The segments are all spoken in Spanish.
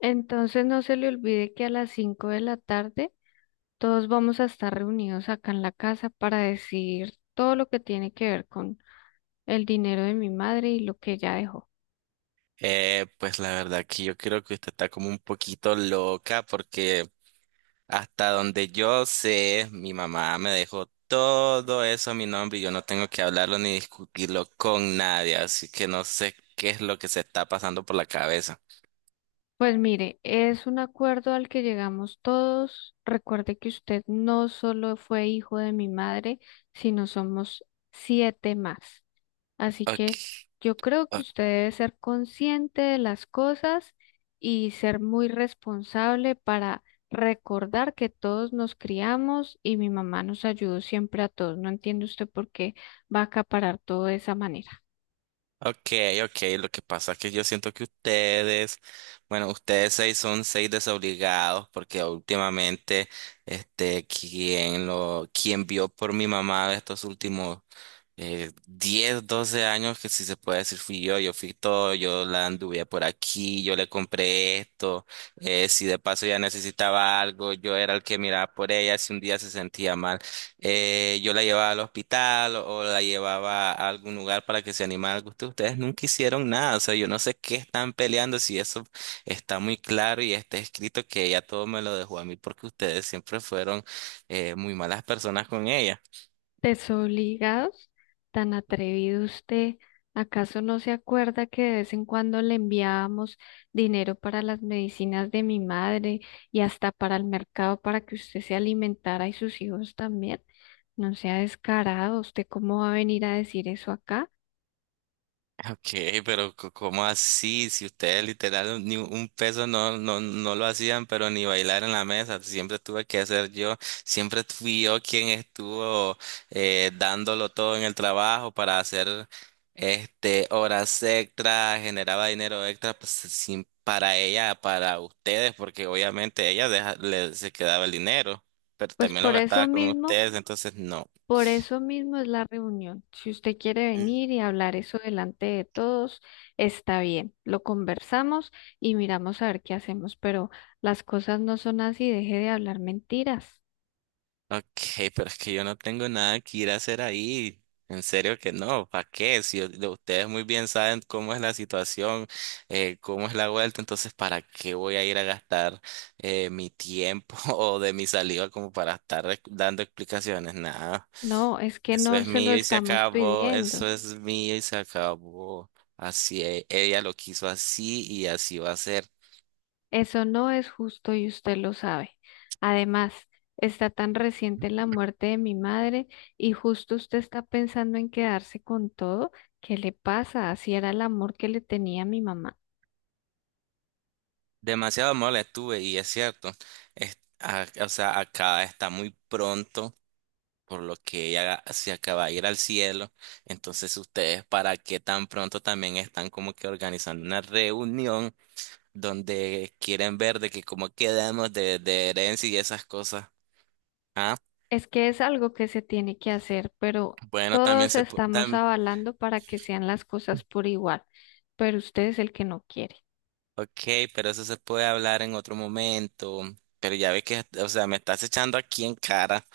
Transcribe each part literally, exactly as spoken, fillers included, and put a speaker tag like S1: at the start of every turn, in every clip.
S1: Entonces no se le olvide que a las cinco de la tarde todos vamos a estar reunidos acá en la casa para decir todo lo que tiene que ver con el dinero de mi madre y lo que ella dejó.
S2: Eh, pues la verdad que yo creo que usted está como un poquito loca porque hasta donde yo sé, mi mamá me dejó todo eso a mi nombre y yo no tengo que hablarlo ni discutirlo con nadie, así que no sé qué es lo que se está pasando por la cabeza.
S1: Pues mire, es un acuerdo al que llegamos todos. Recuerde que usted no solo fue hijo de mi madre, sino somos siete más. Así que
S2: Ok,
S1: yo creo que usted debe ser consciente de las cosas y ser muy responsable para recordar que todos nos criamos y mi mamá nos ayudó siempre a todos. No entiende usted por qué va a acaparar todo de esa manera.
S2: ok, ok, lo que pasa es que yo siento que ustedes, bueno, ustedes seis son seis desobligados porque últimamente, este, quien lo, quien vio por mi mamá de estos últimos eh, diez, doce años, que si se puede decir fui yo, yo fui todo, yo la anduve por aquí, yo le compré esto, eh, si de paso ya necesitaba algo, yo era el que miraba por ella, si un día se sentía mal. Eh, yo la llevaba al hospital o la llevaba a algún lugar para que se animara al gusto. Ustedes nunca hicieron nada, o sea, yo no sé qué están peleando, si eso está muy claro y está escrito que ella todo me lo dejó a mí porque ustedes siempre fueron eh, muy malas personas con ella.
S1: Desobligados, tan atrevido usted. ¿Acaso no se acuerda que de vez en cuando le enviábamos dinero para las medicinas de mi madre y hasta para el mercado para que usted se alimentara y sus hijos también? No sea descarado, ¿usted cómo va a venir a decir eso acá?
S2: Ok, pero co- ¿cómo así? Si ustedes literal ni un peso no, no, no lo hacían, pero ni bailar en la mesa, siempre tuve que hacer yo, siempre fui yo quien estuvo eh, dándolo todo en el trabajo para hacer este horas extra, generaba dinero extra pues, sin, para ella, para ustedes, porque obviamente ella deja- le, se quedaba el dinero, pero
S1: Pues
S2: también lo
S1: por
S2: gastaba
S1: eso
S2: con
S1: mismo,
S2: ustedes, entonces no.
S1: por eso mismo es la reunión. Si usted quiere venir y hablar eso delante de todos, está bien. Lo conversamos y miramos a ver qué hacemos, pero las cosas no son así, deje de hablar mentiras.
S2: Ok, pero es que yo no tengo nada que ir a hacer ahí. En serio que no, ¿para qué? Si u- lo- ustedes muy bien saben cómo es la situación, eh, cómo es la vuelta, entonces ¿para qué voy a ir a gastar eh, mi tiempo o de mi saliva como para estar rec- dando explicaciones? Nada,
S1: No, es que
S2: eso
S1: no
S2: es
S1: se lo
S2: mío y se
S1: estamos
S2: acabó, eso
S1: pidiendo.
S2: es mío y se acabó. Así e- ella lo quiso así y así va a ser.
S1: Eso no es justo y usted lo sabe. Además, está tan reciente la muerte de mi madre y justo usted está pensando en quedarse con todo. ¿Qué le pasa? Así era el amor que le tenía a mi mamá.
S2: Demasiado mole tuve y es cierto, es- a- o sea, acá está muy pronto, por lo que ella se acaba de ir al cielo. Entonces, ustedes, ¿para qué tan pronto también están como que organizando una reunión donde quieren ver de que cómo quedamos de, de herencia y esas cosas? Ah,
S1: Es que es algo que se tiene que hacer, pero
S2: bueno, también
S1: todos
S2: se puede.
S1: estamos avalando para que sean las cosas por igual, pero usted es el que no quiere.
S2: Ok, pero eso se puede hablar en otro momento. Pero ya ves que, o sea, me estás echando aquí en cara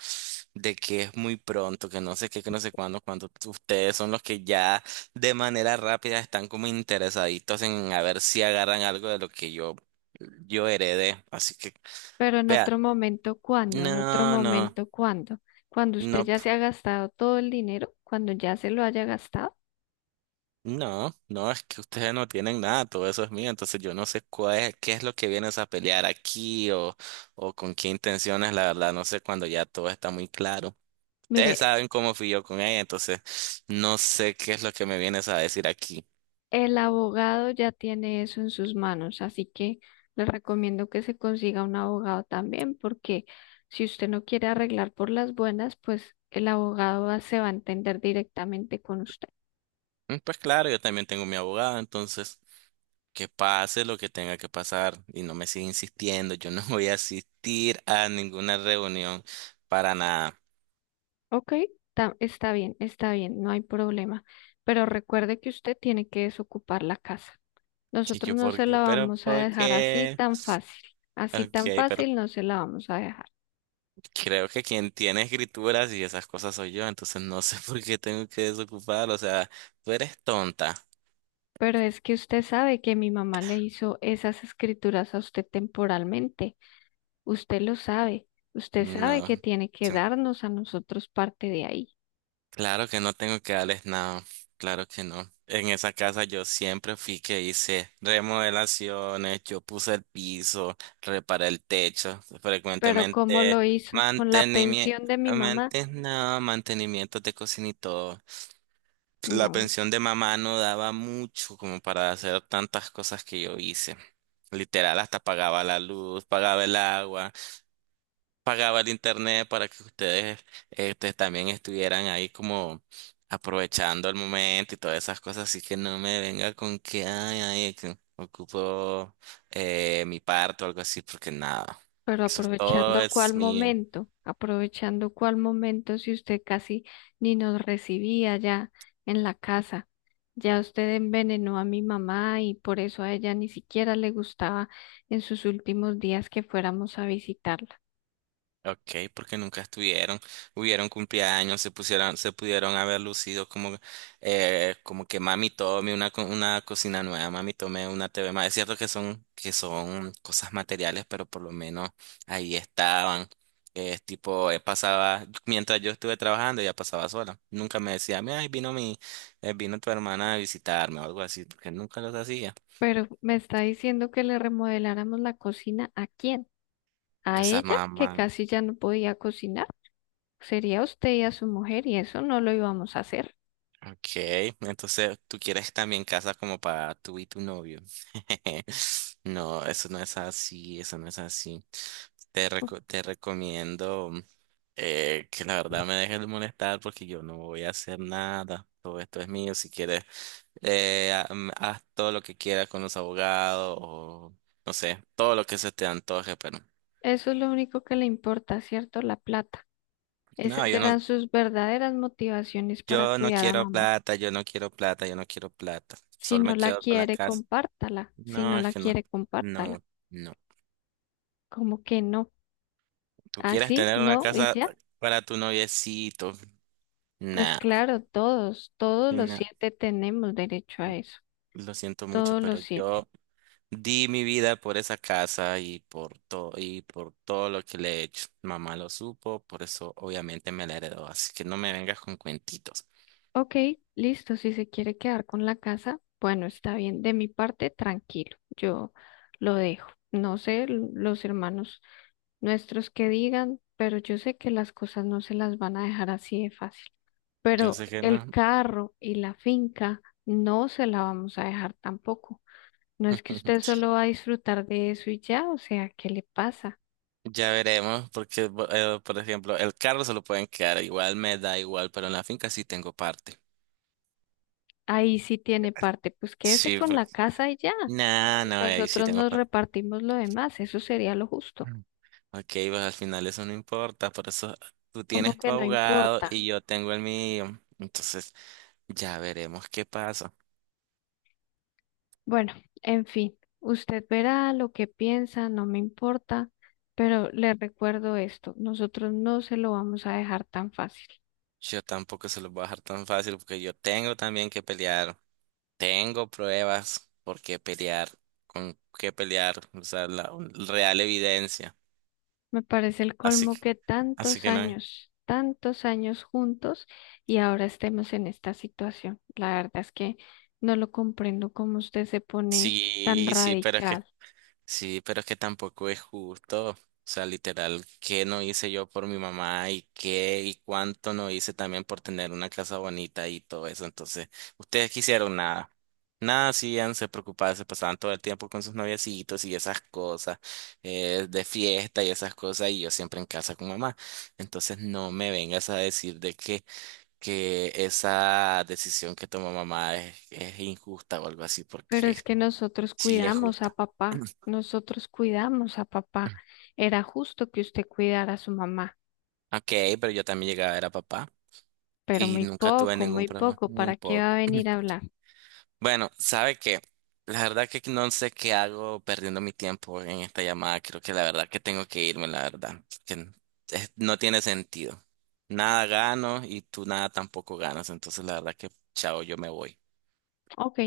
S2: de que es muy pronto, que no sé qué, que no sé cuándo, cuando ustedes son los que ya de manera rápida están como interesaditos en a ver si agarran algo de lo que yo, yo heredé. Así que,
S1: Pero en
S2: vea,
S1: otro momento, ¿cuándo? En otro
S2: no, no,
S1: momento, ¿cuándo? Cuando usted
S2: no.
S1: ya se ha gastado todo el dinero, cuando ya se lo haya gastado.
S2: No, no, es que ustedes no tienen nada, todo eso es mío, entonces yo no sé cuál es, qué es lo que vienes a pelear aquí o, o con qué intenciones, la verdad, no sé cuando ya todo está muy claro.
S1: Mire,
S2: Ustedes saben cómo fui yo con ella, entonces no sé qué es lo que me vienes a decir aquí.
S1: el abogado ya tiene eso en sus manos, así que le recomiendo que se consiga un abogado también, porque si usted no quiere arreglar por las buenas, pues el abogado va- se va a entender directamente con usted.
S2: Mm, Pues claro, yo también tengo mi abogado, entonces que pase lo que tenga que pasar y no me siga insistiendo, yo no voy a asistir a ninguna reunión para nada.
S1: Ok, ta- está bien, está bien, no hay problema. Pero recuerde que usted tiene que desocupar la casa.
S2: Y
S1: Nosotros
S2: yo,
S1: no
S2: ¿por
S1: se
S2: qué?
S1: la
S2: ¿Pero
S1: vamos a
S2: por
S1: dejar así
S2: qué?
S1: tan fácil. Así
S2: Ok,
S1: tan
S2: pero
S1: fácil no se la vamos a dejar.
S2: creo que quien tiene escrituras y esas cosas soy yo, entonces no sé por qué tengo que desocupar, o sea, tú eres tonta.
S1: Pero es que usted sabe que mi mamá le hizo esas escrituras a usted temporalmente. Usted lo sabe. Usted
S2: No,
S1: sabe que tiene que
S2: sí,
S1: darnos a nosotros parte de ahí.
S2: claro que no tengo que darles nada, claro que no. En esa casa yo siempre fui que hice remodelaciones, yo puse el piso, reparé el techo,
S1: Pero ¿cómo
S2: frecuentemente
S1: lo hizo? ¿Con la
S2: mantenimiento,
S1: pensión de mi mamá?
S2: no, mantenimiento de cocina y todo. La
S1: No,
S2: pensión de mamá no daba mucho como para hacer tantas cosas que yo hice. Literal, hasta pagaba la luz, pagaba el agua, pagaba el internet para que ustedes este, también estuvieran ahí como aprovechando el momento y todas esas cosas. Así que no me venga con que, ay, ay, que ocupo eh, mi parto o algo así, porque nada,
S1: pero
S2: eso es todo
S1: aprovechando cuál
S2: es mío.
S1: momento, aprovechando cuál momento si usted casi ni nos recibía ya en la casa. Ya usted envenenó a mi mamá y por eso a ella ni siquiera le gustaba en sus últimos días que fuéramos a visitarla.
S2: Ok, porque nunca estuvieron, hubieron cumpleaños, se pusieron, se pudieron haber lucido como, eh, como que mami tome una, co- una cocina nueva, mami tome una T V más. Es cierto que son, que son cosas materiales, pero por lo menos ahí estaban. Eh, Es tipo, eh, pasaba, mientras yo estuve trabajando, ella pasaba sola. Nunca me decía, mira, ahí vino mi, eh, vino tu hermana a visitarme o algo así, porque nunca los hacía.
S1: Pero me está diciendo que le remodeláramos la cocina, ¿a quién? ¿A
S2: Pues a
S1: ella que
S2: mamá.
S1: casi ya no podía cocinar? Sería usted y a su mujer y eso no lo íbamos a hacer.
S2: Ok, entonces tú quieres también casa como para tú y tu novio. No, eso no es así, eso no es así. Te, reco- te recomiendo eh, que la verdad me dejes de molestar porque yo no voy a hacer nada. Todo esto es mío. Si quieres, eh, ha- mm, haz todo lo que quieras con los abogados o no sé, todo lo que se te antoje, pero
S1: Eso es lo único que le importa, ¿cierto? La plata.
S2: no,
S1: Esas
S2: yo no,
S1: eran sus verdaderas motivaciones para
S2: yo no
S1: cuidar a
S2: quiero
S1: mamá.
S2: plata, yo no quiero plata, yo no quiero plata.
S1: Si
S2: Solo
S1: no
S2: me
S1: la
S2: quedo con la
S1: quiere,
S2: casa.
S1: compártala. Si
S2: No,
S1: no
S2: es
S1: la
S2: que no.
S1: quiere, compártala.
S2: No, no.
S1: ¿Cómo que no?
S2: ¿Tú quieres
S1: ¿Así?
S2: tener una
S1: ¿No? ¿Y
S2: casa
S1: ya?
S2: para tu noviecito?
S1: Pues
S2: Nah,
S1: claro, todos, todos los
S2: nah.
S1: siete tenemos derecho a eso.
S2: Lo siento mucho,
S1: Todos los
S2: pero
S1: siete.
S2: yo di mi vida por esa casa y por todo y por todo lo que le he hecho. Mamá lo supo, por eso obviamente me la heredó. Así que no me vengas con cuentitos.
S1: Ok, listo. Si se quiere quedar con la casa, bueno, está bien. De mi parte, tranquilo. Yo lo dejo. No sé l- los hermanos nuestros que digan, pero yo sé que las cosas no se las van a dejar así de fácil.
S2: Yo
S1: Pero
S2: sé que no.
S1: el carro y la finca no se la vamos a dejar tampoco. No es que usted solo va a disfrutar de eso y ya, o sea, ¿qué le pasa?
S2: Ya veremos, porque bo- eh, por ejemplo, el carro se lo pueden quedar igual, me da igual, pero en la finca sí tengo parte.
S1: Ahí sí tiene parte, pues quédese
S2: Sí,
S1: con la
S2: porque...
S1: casa y ya.
S2: Nah,
S1: Y
S2: no, ahí sí
S1: nosotros
S2: tengo
S1: nos
S2: parte.
S1: repartimos lo demás, eso sería lo justo.
S2: Ok, pues al final eso no importa, por eso tú
S1: Como
S2: tienes tu
S1: que no
S2: abogado
S1: importa.
S2: y yo tengo el mío. Entonces ya veremos qué pasa.
S1: Bueno, en fin, usted verá lo que piensa, no me importa, pero le recuerdo esto, nosotros no se lo vamos a dejar tan fácil.
S2: Yo tampoco se los voy a dejar tan fácil porque yo tengo también que pelear. Tengo pruebas por qué pelear, con qué pelear, o sea, la un- real evidencia.
S1: Me parece el
S2: Así
S1: colmo
S2: que,
S1: que
S2: así
S1: tantos
S2: que no.
S1: años, tantos años juntos y ahora estemos en esta situación. La verdad es que no lo comprendo cómo usted se pone tan
S2: Sí, sí, pero es que
S1: radical,
S2: sí, pero es que tampoco es justo. O sea, literal, ¿qué no hice yo por mi mamá y qué y cuánto no hice también por tener una casa bonita y todo eso? Entonces, ustedes quisieron nada. Nada, hacían, se preocupaban, se pasaban todo el tiempo con sus noviecitos y esas cosas, eh, de fiesta y esas cosas, y yo siempre en casa con mamá. Entonces, no me vengas a decir de que, que esa decisión que tomó mamá es, es injusta o algo así,
S1: pero
S2: porque
S1: es que nosotros
S2: sí es
S1: cuidamos a
S2: justa.
S1: papá, nosotros cuidamos a papá. Era justo que usted cuidara a su mamá,
S2: Ok, pero yo también llegaba a ver a papá
S1: pero
S2: y
S1: muy
S2: nunca tuve
S1: poco,
S2: ningún
S1: muy
S2: problema,
S1: poco,
S2: muy
S1: ¿para qué va
S2: poco.
S1: a venir a hablar?
S2: Bueno, ¿sabe qué? La verdad que no sé qué hago perdiendo mi tiempo en esta llamada. Creo que la verdad que tengo que irme, la verdad. Que n- es- no tiene sentido. Nada gano y tú nada tampoco ganas. Entonces, la verdad que, chao, yo me voy.
S1: Ok,